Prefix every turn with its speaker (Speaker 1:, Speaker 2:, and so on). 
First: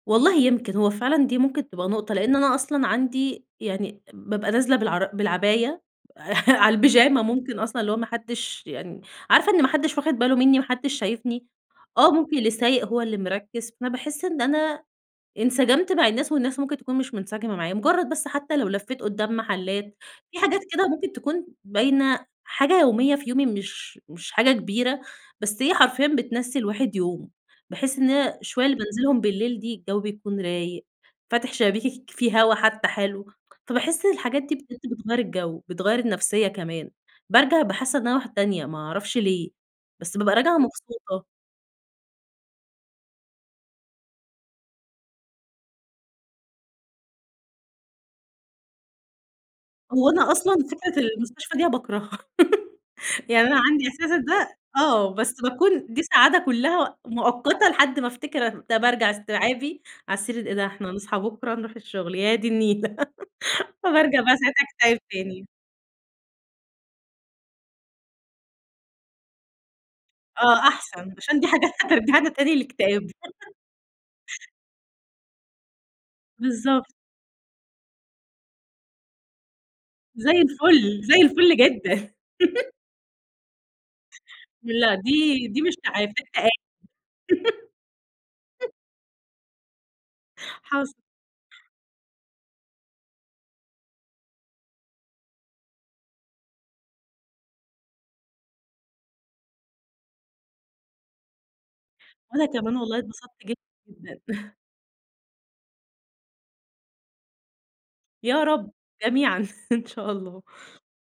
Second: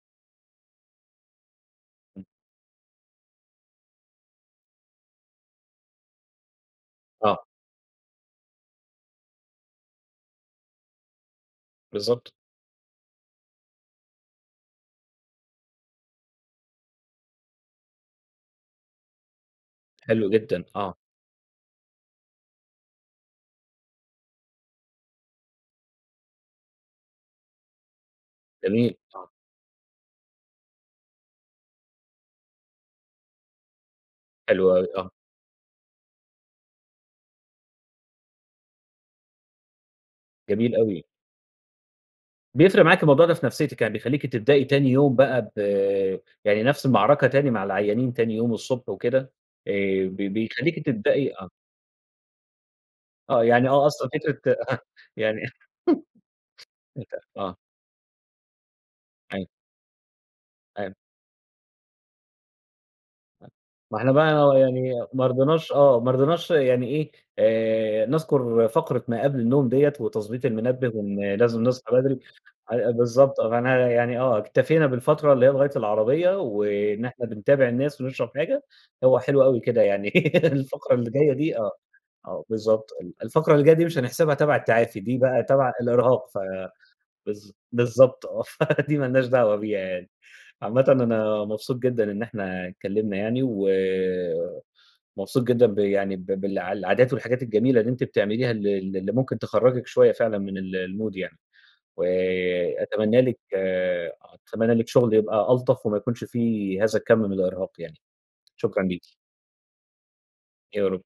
Speaker 1: والله يمكن، هو فعلًا دي ممكن تبقى نُقطة
Speaker 2: إمم.
Speaker 1: لأن أنا أصلًا عندي يعني بابقى نازلة بالعر بالعباية على البيجاما،
Speaker 2: آه.
Speaker 1: ممكن أصلًا اللي هو ما حدّش يعني عارفة إن ما حدّش واخِد باله منّي، ما حدّش شايفني، آه،
Speaker 2: بالضبط.
Speaker 1: ممكن اللي سايق هو اللي مركِّز، فباحس إن أنا انسجمت مع الناس والناس ممكن تكون مش منسجمة معايا، مُجرّد بس حتى لو لفّيت قُدّام محلّات،
Speaker 2: حلو
Speaker 1: في حاجات
Speaker 2: جدًا،
Speaker 1: كده
Speaker 2: آه.
Speaker 1: ممكن تكون باينة، حاجة يومية في يومي مش مش حاجة كبيرة، بس هي حرفيًا بتنسّي الواحد يومه، باحس إن أنا الشوية اللي
Speaker 2: جميل.
Speaker 1: بانزِلهم
Speaker 2: آه.
Speaker 1: بالليل دي الجو بيكون رايق، فاتح شبابيكِك، في هوا حتى حلو، فباحس الحاجات دي
Speaker 2: حلو أوي. آه.
Speaker 1: بتغيّر الجو، بتغيّر النفسية كمان، بارجع أبقى حاسة إن أنا واحدة تانية، ما أعرفش ليه! بس بابقى راجعة
Speaker 2: جميل أوي.
Speaker 1: مبسوطة.
Speaker 2: بيفرِق معاكِ الموضوع ده في نفسيتِك، يعني بيخلّيكِ تبدئي تاني يوم بقى ب يعني نفْس المعركة تاني مع العيانين تاني يوم الصبح وكده آآ،
Speaker 1: هو
Speaker 2: ب
Speaker 1: أنا أصلًا
Speaker 2: بيخلّيكِ
Speaker 1: فكرة
Speaker 2: تبدئي آه.
Speaker 1: المستشفى دي أنا باكرهها
Speaker 2: آه،
Speaker 1: يعني أنا
Speaker 2: يعني
Speaker 1: عندي
Speaker 2: آه، أصلًا
Speaker 1: إحساسك
Speaker 2: فكرة
Speaker 1: ده
Speaker 2: أها
Speaker 1: آه بس
Speaker 2: يعني
Speaker 1: باكون دي سعادة كلّها
Speaker 2: ميت آه.
Speaker 1: مؤقتة لحد ما افتكر طَب أرجَع
Speaker 2: أي
Speaker 1: إستيعابي على السرير، إيه ده إحنا
Speaker 2: أيو
Speaker 1: هنصحى بكرة نروح الشغل، يا دي النيلة
Speaker 2: ما إحنا
Speaker 1: فبارجع بقى
Speaker 2: بقى و
Speaker 1: ساعتها
Speaker 2: يعني
Speaker 1: أكتئب
Speaker 2: ما
Speaker 1: تاني.
Speaker 2: رضيناش آه، ما رضيناش يعني إيه، آآ نذكُر فقرة ما قبْل النوم دِيّة وتضبيط
Speaker 1: آه
Speaker 2: المنبه
Speaker 1: أحسن،
Speaker 2: وإن
Speaker 1: عشان دي
Speaker 2: لازم
Speaker 1: حاجة
Speaker 2: نصحى بدري،
Speaker 1: هترجّعنا تاني
Speaker 2: أي آآ
Speaker 1: للإكتئاب
Speaker 2: بالضبط آه، فأنا يعني آه، اكتفينا بالفترة اللي هي لغاية العربية
Speaker 1: بالضبط.
Speaker 2: وإن إحنا بنتابع الناس ونشرَب حاجة. هو حلو أوي كده يعني
Speaker 1: زي
Speaker 2: الفقرة
Speaker 1: الفل،
Speaker 2: اللي
Speaker 1: زي
Speaker 2: جاية دي
Speaker 1: الفل
Speaker 2: آه،
Speaker 1: جدًا
Speaker 2: آه، بالضبط ال الفقرة اللي جاية دي مش هنحسِبها تبع
Speaker 1: لا
Speaker 2: التعافي دي بقى
Speaker 1: دي دي
Speaker 2: تبع
Speaker 1: مش تعافي، ده
Speaker 2: الإرهاق ف
Speaker 1: تآ [unintelligible]
Speaker 2: بالض بالضبط آه ف دي ما لناش دعوة بيها يعني. عامةً
Speaker 1: حصَل.
Speaker 2: أنا مبسوط جدًا إن إحنا اتكلّمنا يعني و مبسوط جدًا ب يعني ب بالع العادات والحاجات الجميلة اللي أنتِ بتعمليها ال ال اللي ممكن تخرّجِك شوية فعلًا من ال المود يعني. و
Speaker 1: وأنا كمان والله
Speaker 2: أتمنى لِك
Speaker 1: اتبسطت جدًا، جدًا
Speaker 2: أتمنى لِك شغل يبقى ألطف وما يكونش في هذا الكم من الإرهاق يعني.
Speaker 1: يا رب
Speaker 2: شكرًا ليكِ.
Speaker 1: جميعًا إن شاء الله.
Speaker 2: يا رب.